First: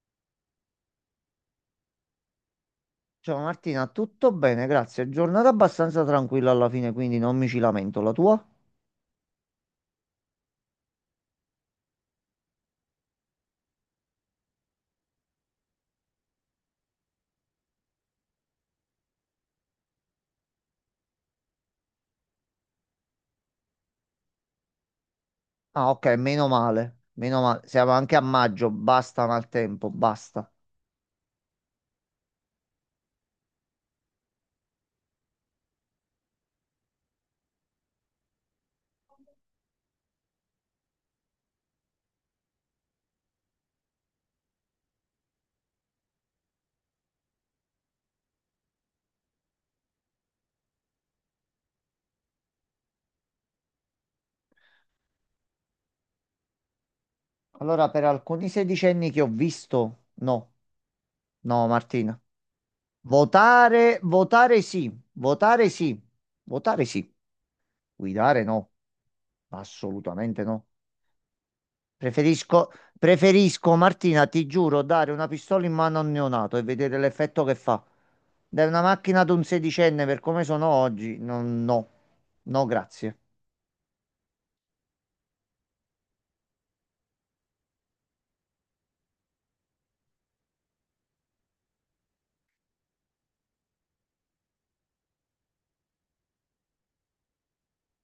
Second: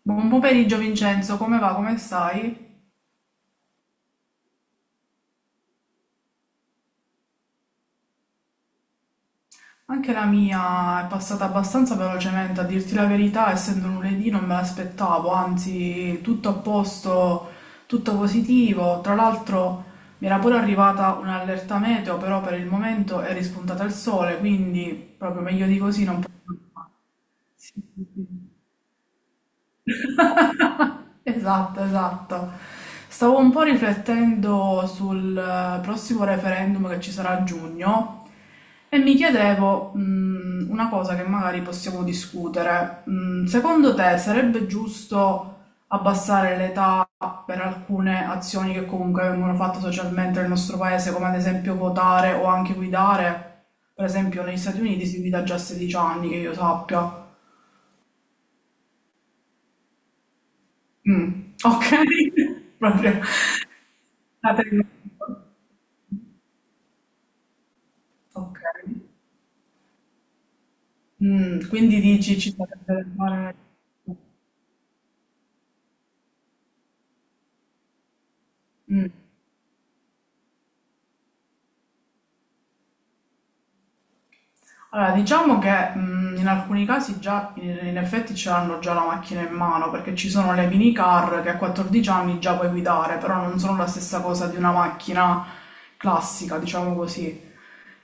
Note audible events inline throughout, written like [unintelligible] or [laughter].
Buon pomeriggio Vincenzo, come va? Come stai? Ciao Martina, tutto bene, grazie. Giornata abbastanza tranquilla alla fine, quindi non mi ci lamento. La tua? Anche la mia è passata abbastanza velocemente, a dirti la verità, essendo lunedì non me l'aspettavo, anzi tutto a posto, tutto positivo. Tra l'altro mi era pure arrivata un'allerta meteo, però per il momento è rispuntata il sole, quindi proprio meglio di Ah, così ok, non posso meno fare. male. Meno male. Sì, Siamo sì, anche a sì. maggio, basta maltempo, basta. [laughs] Esatto, esatto. Stavo un po' riflettendo sul prossimo referendum che ci sarà a giugno e mi chiedevo, una cosa che magari possiamo discutere. Secondo te sarebbe giusto abbassare l'età per alcune azioni che comunque vengono fatte socialmente nel nostro paese, come ad esempio votare o anche guidare? Per esempio negli Stati Uniti si guida già a 16 anni, che io sappia. Allora, per alcuni sedicenni che ho visto, no, Mh, no, Martina. okay, [laughs] proprio Votare, votare state in sì, [unintelligible] votare sì, votare sì. Guidare no, okay. assolutamente no. Quindi dici ci Preferisco, sarebbe da fare preferisco, Martina, ti giuro, dare una pistola in mano a un neonato e vedere l'effetto che fa. Dai una mh. macchina ad un sedicenne per come sono oggi, no, no, no, grazie. Allora diciamo che, in alcuni casi già in effetti ce l'hanno già la macchina in mano, perché ci sono le minicar che a 14 anni già puoi guidare, però non sono la stessa cosa di una macchina classica, diciamo così.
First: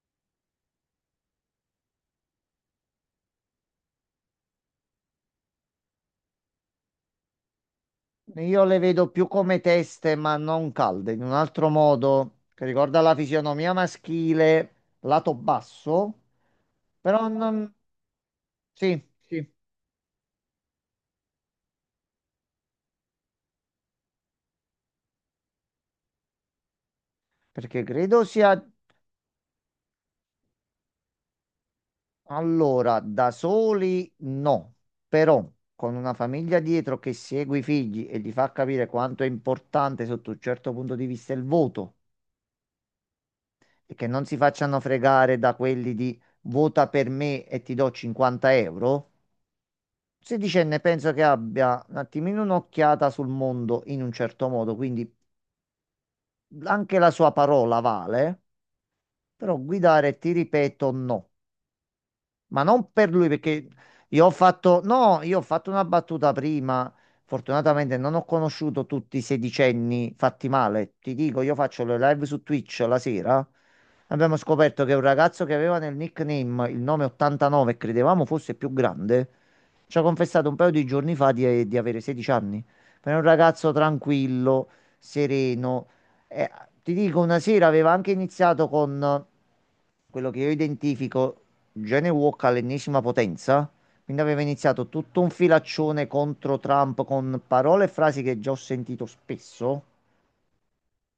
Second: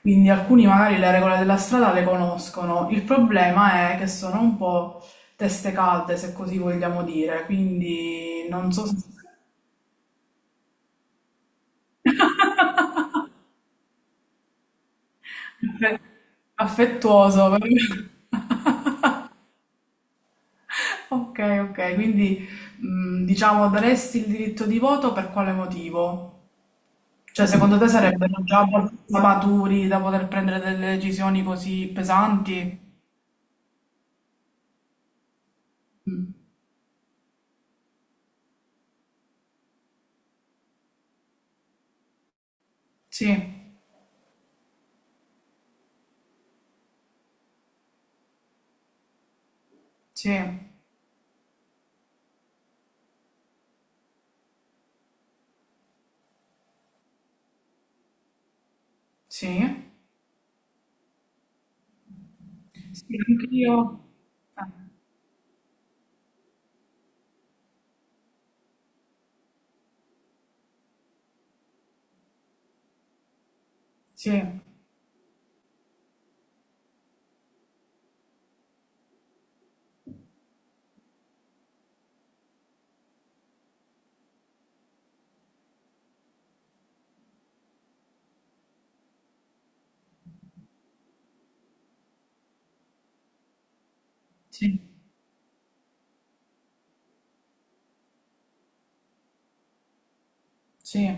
Quindi alcuni magari le regole della strada le conoscono, il problema è che sono un po' teste calde, se così vogliamo dire, quindi Io non le so se... vedo più come teste, ma non calde, in un altro modo [laughs] che ricorda la fisionomia maschile, lato basso, però affettuoso, non... [laughs] Sì, sì, Ok, ok, quindi diciamo daresti il diritto di voto per quale motivo? Cioè, secondo perché te credo sarebbero già sia... abbastanza maturi da poter prendere delle decisioni così pesanti? Allora, da soli no, però con una Mm. famiglia dietro che segue i figli e gli fa capire quanto è importante sotto un certo punto di vista il voto Sì, e che non si facciano fregare da quelli di vota per me e ti do 50 euro, sì, sedicenne penso che abbia un attimino un'occhiata sul mondo in un certo modo, quindi anche la sua parola vale, però sì, guidare ti ripeto no. Ma non per sì, lui perché anch'io. io ho Eh, fatto, no, io ho fatto una battuta prima. Fortunatamente non ho conosciuto tutti i sedicenni fatti male. Ti dico, io faccio le live su Twitch la sera. Abbiamo Sì. scoperto che un ragazzo che aveva nel nickname il nome 89 e credevamo fosse più grande, ci ha confessato un paio di giorni fa di avere 16 anni. Ma è un ragazzo tranquillo, sereno. Eh, Ti dico, una sera aveva anche iniziato con quello che io identifico. Genny Walk all'ennesima potenza. Quindi aveva Sì, iniziato tutto un filaccione contro Trump con parole e frasi che già ho sentito spesso. sì,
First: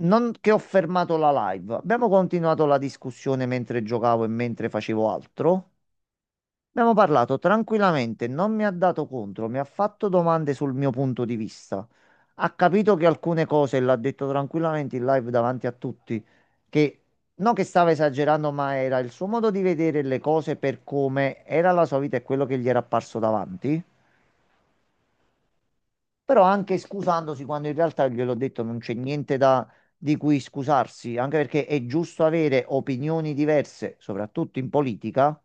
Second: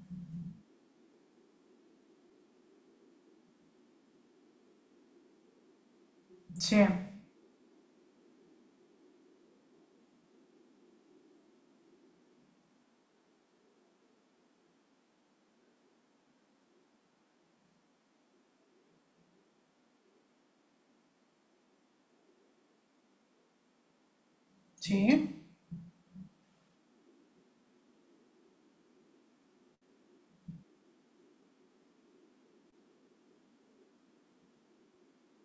Non che ho fermato la live. Abbiamo continuato la discussione mentre giocavo e mentre facevo altro. sì, Abbiamo parlato tranquillamente, non mi ha dato contro, mi ha fatto domande sul mio punto di vista. Ha capito che alcune cose, l'ha detto tranquillamente in live davanti a tutti, che non che stava esagerando, ma era il suo modo di vedere le cose per come era la sua vita e quello che gli era apparso davanti. sì, Però anche scusandosi quando in realtà gliel'ho detto non c'è niente da, di cui scusarsi, anche perché è giusto avere opinioni diverse, soprattutto in politica.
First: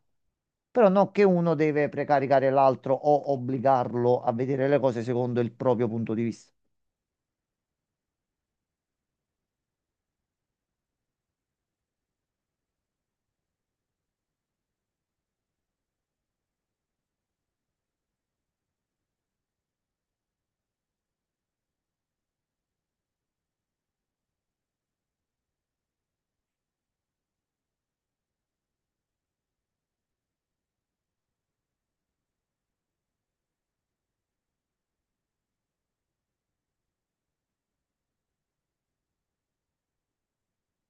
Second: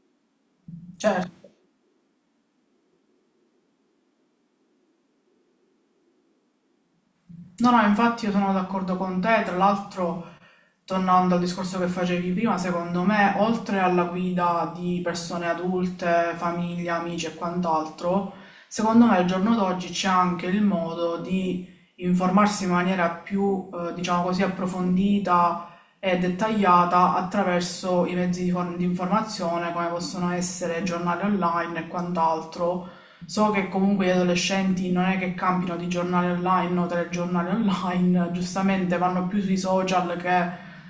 Però non che certo. uno deve precaricare l'altro o obbligarlo a vedere le cose secondo il proprio punto di vista. No, no, infatti io sono d'accordo con te, tra l'altro tornando al discorso che facevi prima, secondo me, oltre alla guida di persone adulte, famiglia, amici e quant'altro, secondo me al giorno d'oggi c'è anche il modo di informarsi in maniera più, diciamo così, approfondita e dettagliata attraverso i mezzi di, di informazione, come possono essere giornali online e quant'altro. So che comunque gli adolescenti non è che campino di giornali online o telegiornali online, giustamente vanno più sui social che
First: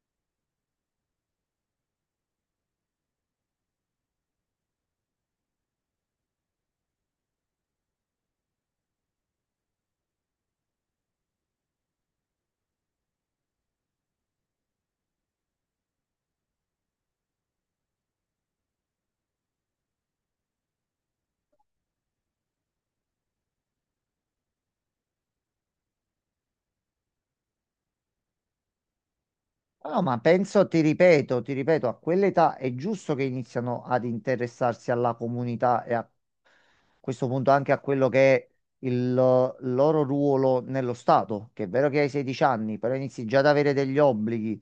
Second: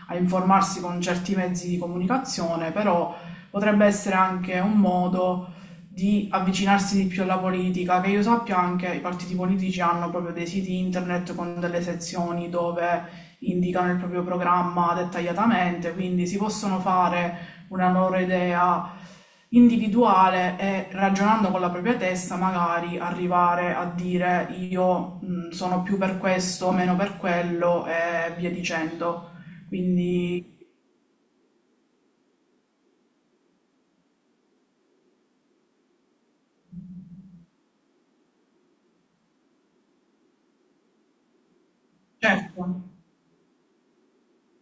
a informarsi con certi mezzi di comunicazione, però potrebbe essere anche un modo di avvicinarsi di più alla politica, che io sappia anche i partiti politici hanno proprio dei siti internet con delle sezioni dove indicano il proprio programma dettagliatamente, quindi si possono fare una loro idea individuale e ragionando con la propria testa magari arrivare a dire io sono più per questo, meno per quello e via dicendo. No, ma Quindi, penso, ti ripeto, a quell'età è giusto che iniziano ad interessarsi alla comunità e a questo punto anche a quello che è il loro ruolo nello Stato, che è vero che hai 16 certo, anni, però inizi già ad avere degli obblighi,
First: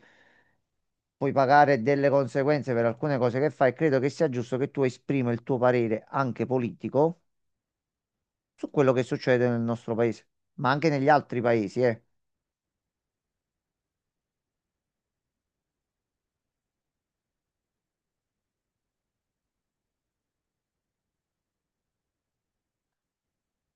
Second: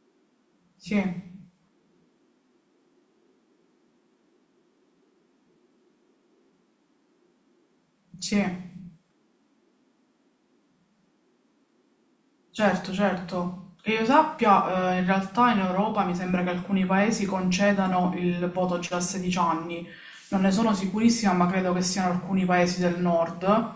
sì, puoi pagare delle conseguenze per alcune cose che fai, credo che sia giusto che tu esprima il tuo parere anche politico sì, su quello che succede nel nostro paese, ma anche negli altri paesi, eh. certo, certo. Che io sappia, in realtà in Europa mi sembra che alcuni paesi concedano il voto già a 16 anni. Non ne sono sicurissima, ma credo che siano alcuni paesi del nord.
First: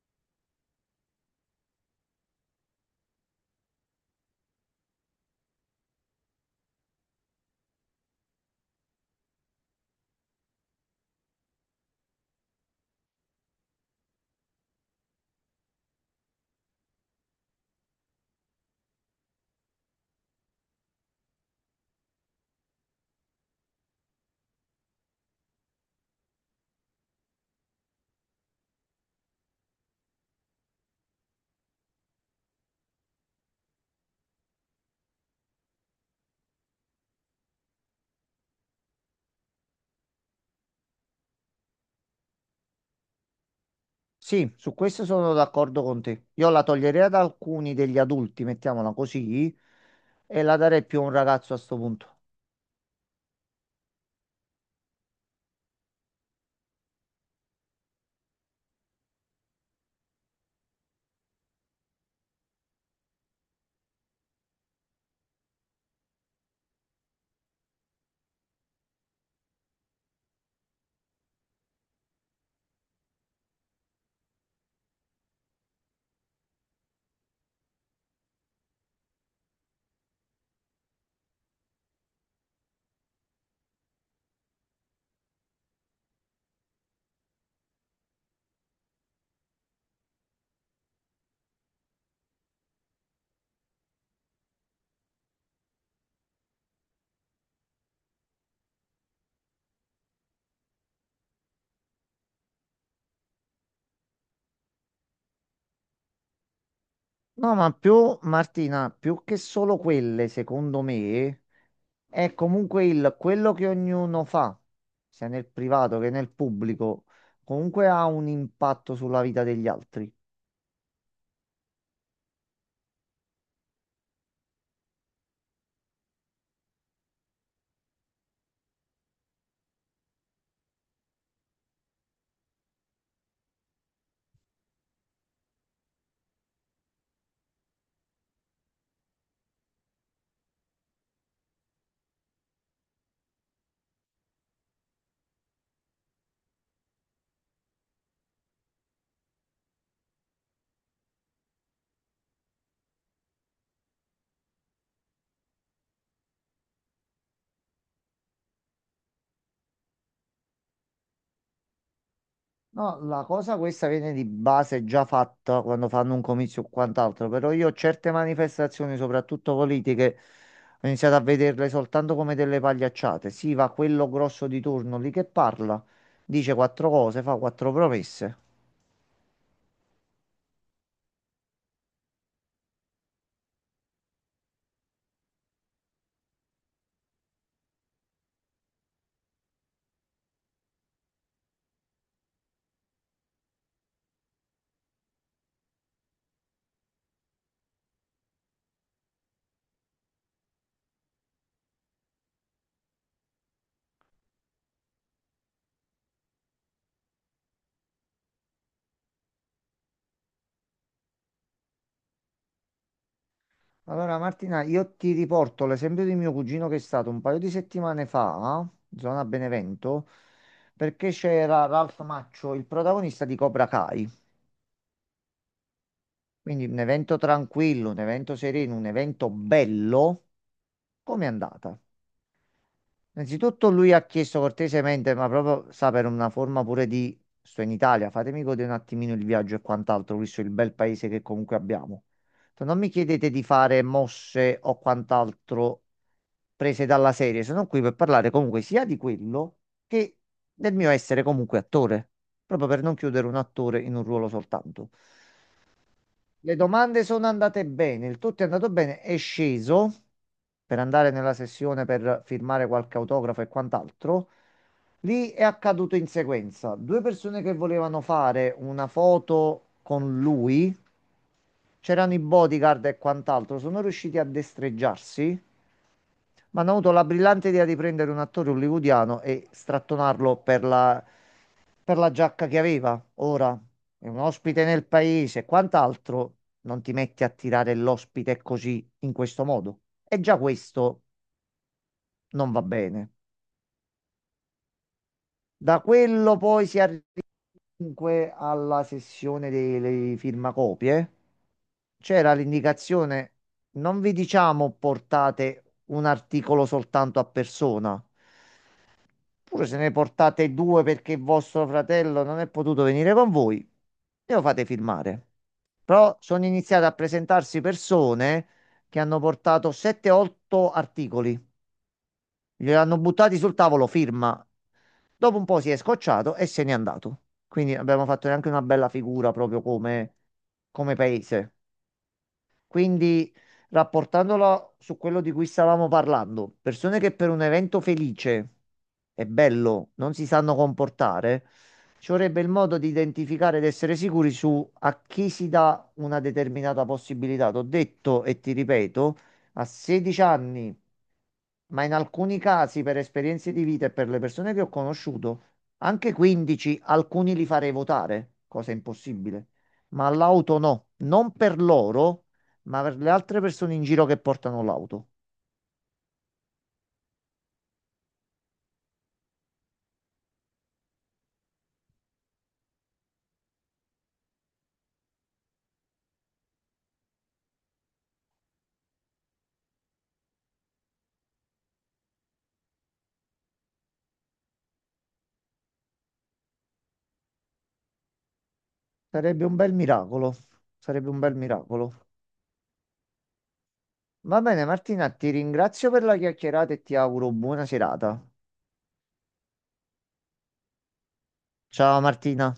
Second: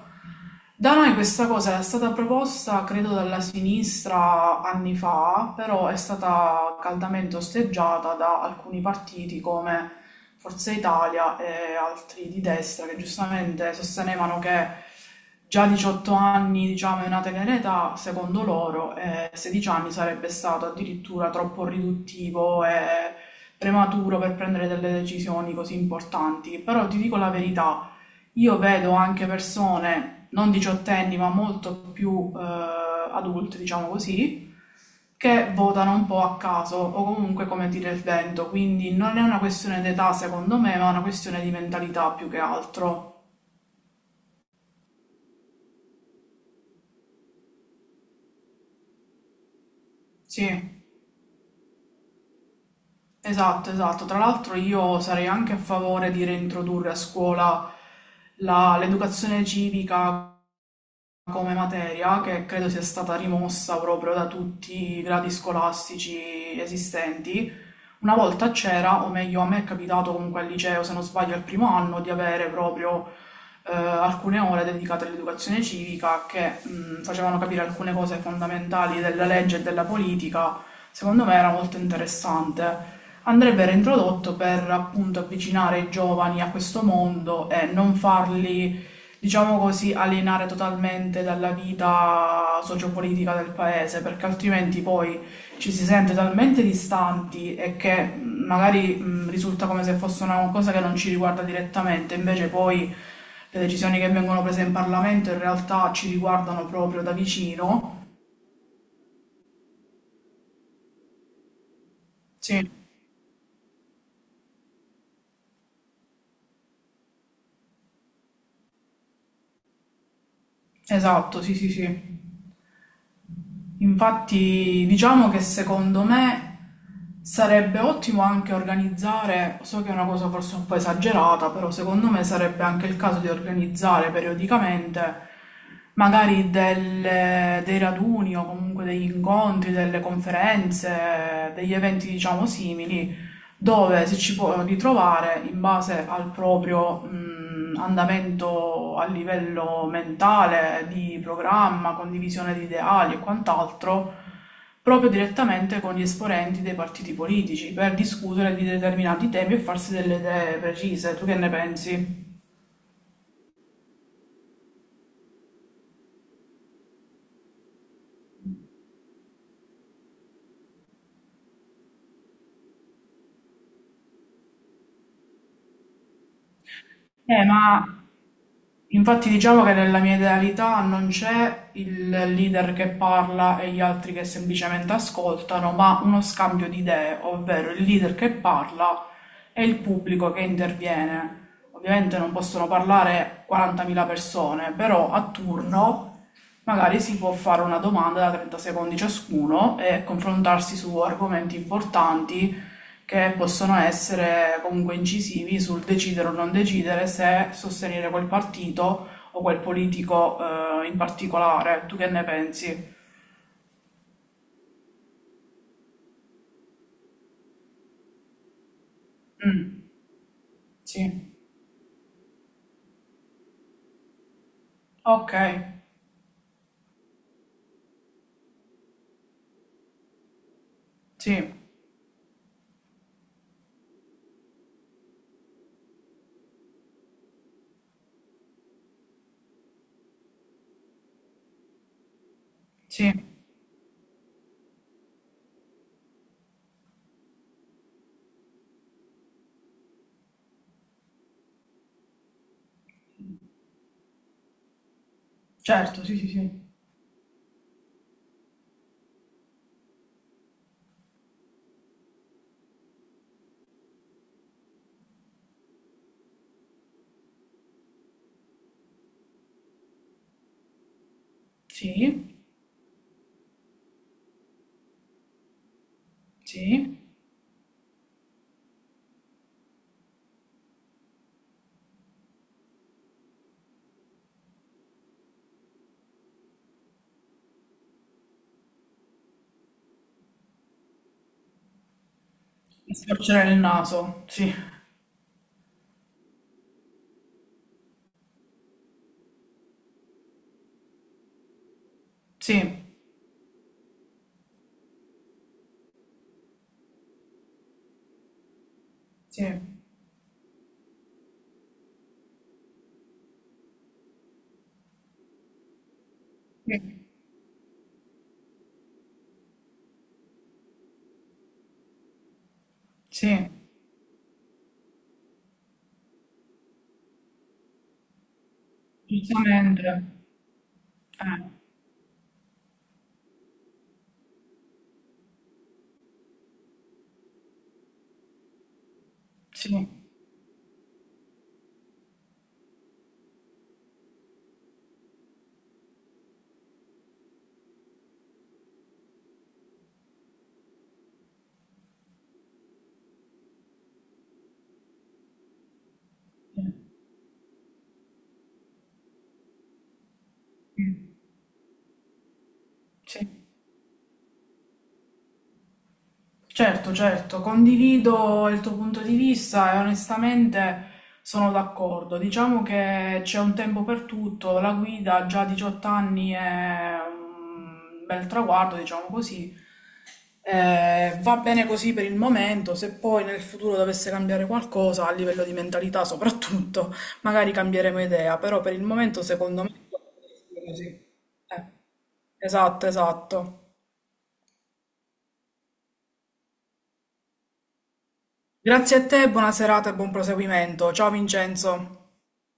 Da noi questa cosa è stata proposta, credo, dalla sinistra anni fa, però è stata caldamente osteggiata da alcuni partiti come Forza Italia e altri di destra che giustamente sostenevano che già 18 anni, diciamo, è una tenera età, secondo loro, e 16 anni sarebbe stato addirittura troppo riduttivo e prematuro per prendere delle decisioni così importanti. Però ti dico la verità. Io vedo anche persone, non diciottenni, ma molto più adulte, diciamo così, che votano un po' a caso o comunque come tira il vento, quindi non è una questione d'età secondo me, ma è una questione di mentalità più che altro. Sì, su questo sono d'accordo con te. Io la toglierei ad alcuni degli adulti, mettiamola così, e Sì, la darei più a un ragazzo a sto punto. esatto, esatto. Tra l'altro io sarei anche a favore di reintrodurre a scuola l'educazione civica come materia, che credo sia stata rimossa proprio da tutti i gradi scolastici esistenti. Una volta c'era, o meglio a me è capitato comunque al liceo, se non sbaglio al primo anno, di avere proprio alcune ore dedicate all'educazione civica che facevano capire alcune cose fondamentali della legge e della politica. Secondo me era molto interessante. Andrebbe reintrodotto per appunto avvicinare i giovani a questo mondo e non farli, diciamo così, alienare totalmente dalla vita sociopolitica del paese, perché altrimenti poi ci si sente talmente distanti e che magari risulta come se fosse una cosa che non ci riguarda direttamente, invece poi le decisioni che vengono prese in Parlamento in realtà ci riguardano proprio da No, ma vicino. più, Martina, più che solo quelle, secondo me, è Sì, comunque il quello che ognuno fa, sia nel privato che nel pubblico, comunque ha un impatto sulla vita degli altri. esatto, sì, sì, sì. Infatti, diciamo che secondo me sarebbe ottimo anche organizzare, so che è una cosa forse un po' esagerata, però secondo me sarebbe anche il caso di organizzare periodicamente magari dei raduni o comunque degli incontri, delle conferenze, degli eventi diciamo simili dove si ci può ritrovare in base al proprio andamento a livello mentale, di programma, condivisione di ideali e quant'altro, proprio direttamente con gli esponenti dei partiti politici per discutere di determinati temi e farsi delle idee precise. Tu che ne pensi? No, la cosa questa viene di base già fatta quando fanno un comizio o quant'altro, però io certe manifestazioni, soprattutto politiche, ho iniziato a vederle soltanto come delle pagliacciate. Sì, va quello grosso di turno lì che parla, dice quattro cose, fa Eh, ma quattro promesse. Infatti diciamo che nella mia idealità non c'è il leader che parla e gli altri che semplicemente ascoltano, ma uno scambio di idee, ovvero il leader che parla e il pubblico che interviene. Ovviamente non possono parlare 40.000 persone, però a turno magari si può fare una domanda da 30 secondi ciascuno e confrontarsi su argomenti importanti che possono essere comunque incisivi sul decidere o non decidere se sostenere quel partito o quel politico in particolare. Tu che ne pensi? Allora Martina, io ti riporto l'esempio di mio cugino che è stato un paio di settimane fa, in zona Mm, Benevento, perché sì, c'era Ralph Maccio, il protagonista di Cobra Kai. ok, Quindi un evento tranquillo, un evento sereno, un evento bello. Com'è sì, andata? Innanzitutto lui ha chiesto cortesemente, ma proprio sa per una forma pure di sto in Italia, fatemi godere un attimino il viaggio e quant'altro, visto il bel paese che comunque abbiamo. Detto, non mi sì, chiedete di fare mosse o quant'altro prese dalla serie, sono qui per parlare comunque sia di quello che del mio essere comunque attore, proprio per non chiudere un attore in un ruolo soltanto. certo, sì, sì, Le sì, domande sono andate bene, il tutto è andato bene, è sceso per andare nella sessione per firmare qualche autografo e quant'altro. Lì è accaduto in sequenza. Due persone che volevano fare una foto con lui, c'erano i sì, bodyguard e quant'altro, sono riusciti a destreggiarsi, ma hanno avuto sì. la brillante idea di prendere un attore hollywoodiano e strattonarlo per la giacca che aveva. Ora è un ospite nel paese, e quant'altro. Non ti metti a tirare l'ospite così, in questo modo. E già questo non va Mi bene. storcere il naso, sì, Da quello poi si arriva comunque alla sessione delle firmacopie. C'era sì, l'indicazione, non vi diciamo portate un articolo soltanto a persona. sì, Pure se ne portate due perché vostro fratello non è potuto venire con voi, e lo fate firmare. Però sono iniziate a presentarsi persone che hanno portato 7-8 articoli, gliel'hanno sì, buttati sul sì, tavolo, firma. Dopo un po' si è scocciato e se n'è andato. Quindi abbiamo fatto neanche una bella figura proprio giustamente, come, come eh, paese. Quindi, rapportandolo su quello di cui stavamo parlando, persone che per un evento felice e sì, bello non si sanno comportare, ci vorrebbe il modo di identificare ed essere sicuri su a chi si dà una determinata possibilità. T'ho detto e ti ripeto, a 16 anni, ma in alcuni casi per esperienze di vita e per le persone che ho conosciuto, anche sì, 15, alcuni li farei votare, cosa impossibile ma all'auto no, sì. non per loro, ma per le altre Sì. persone in giro che portano l'auto. Certo, certo, condivido il tuo punto di vista e onestamente sono d'accordo. Diciamo che c'è un tempo per tutto, la guida già a 18 anni è un bel traguardo, diciamo così. Va bene così per il momento, se poi nel futuro dovesse cambiare qualcosa a livello di mentalità soprattutto, [laughs] magari cambieremo idea, però per il momento Sarebbe un secondo me bel miracolo. è così. Sarebbe un bel Eh, miracolo. esatto, esatto. Va bene, Martina, ti ringrazio per la chiacchierata e ti auguro buona serata. Grazie a te, buona serata e buon proseguimento. Ciao Ciao Vincenzo. Martina.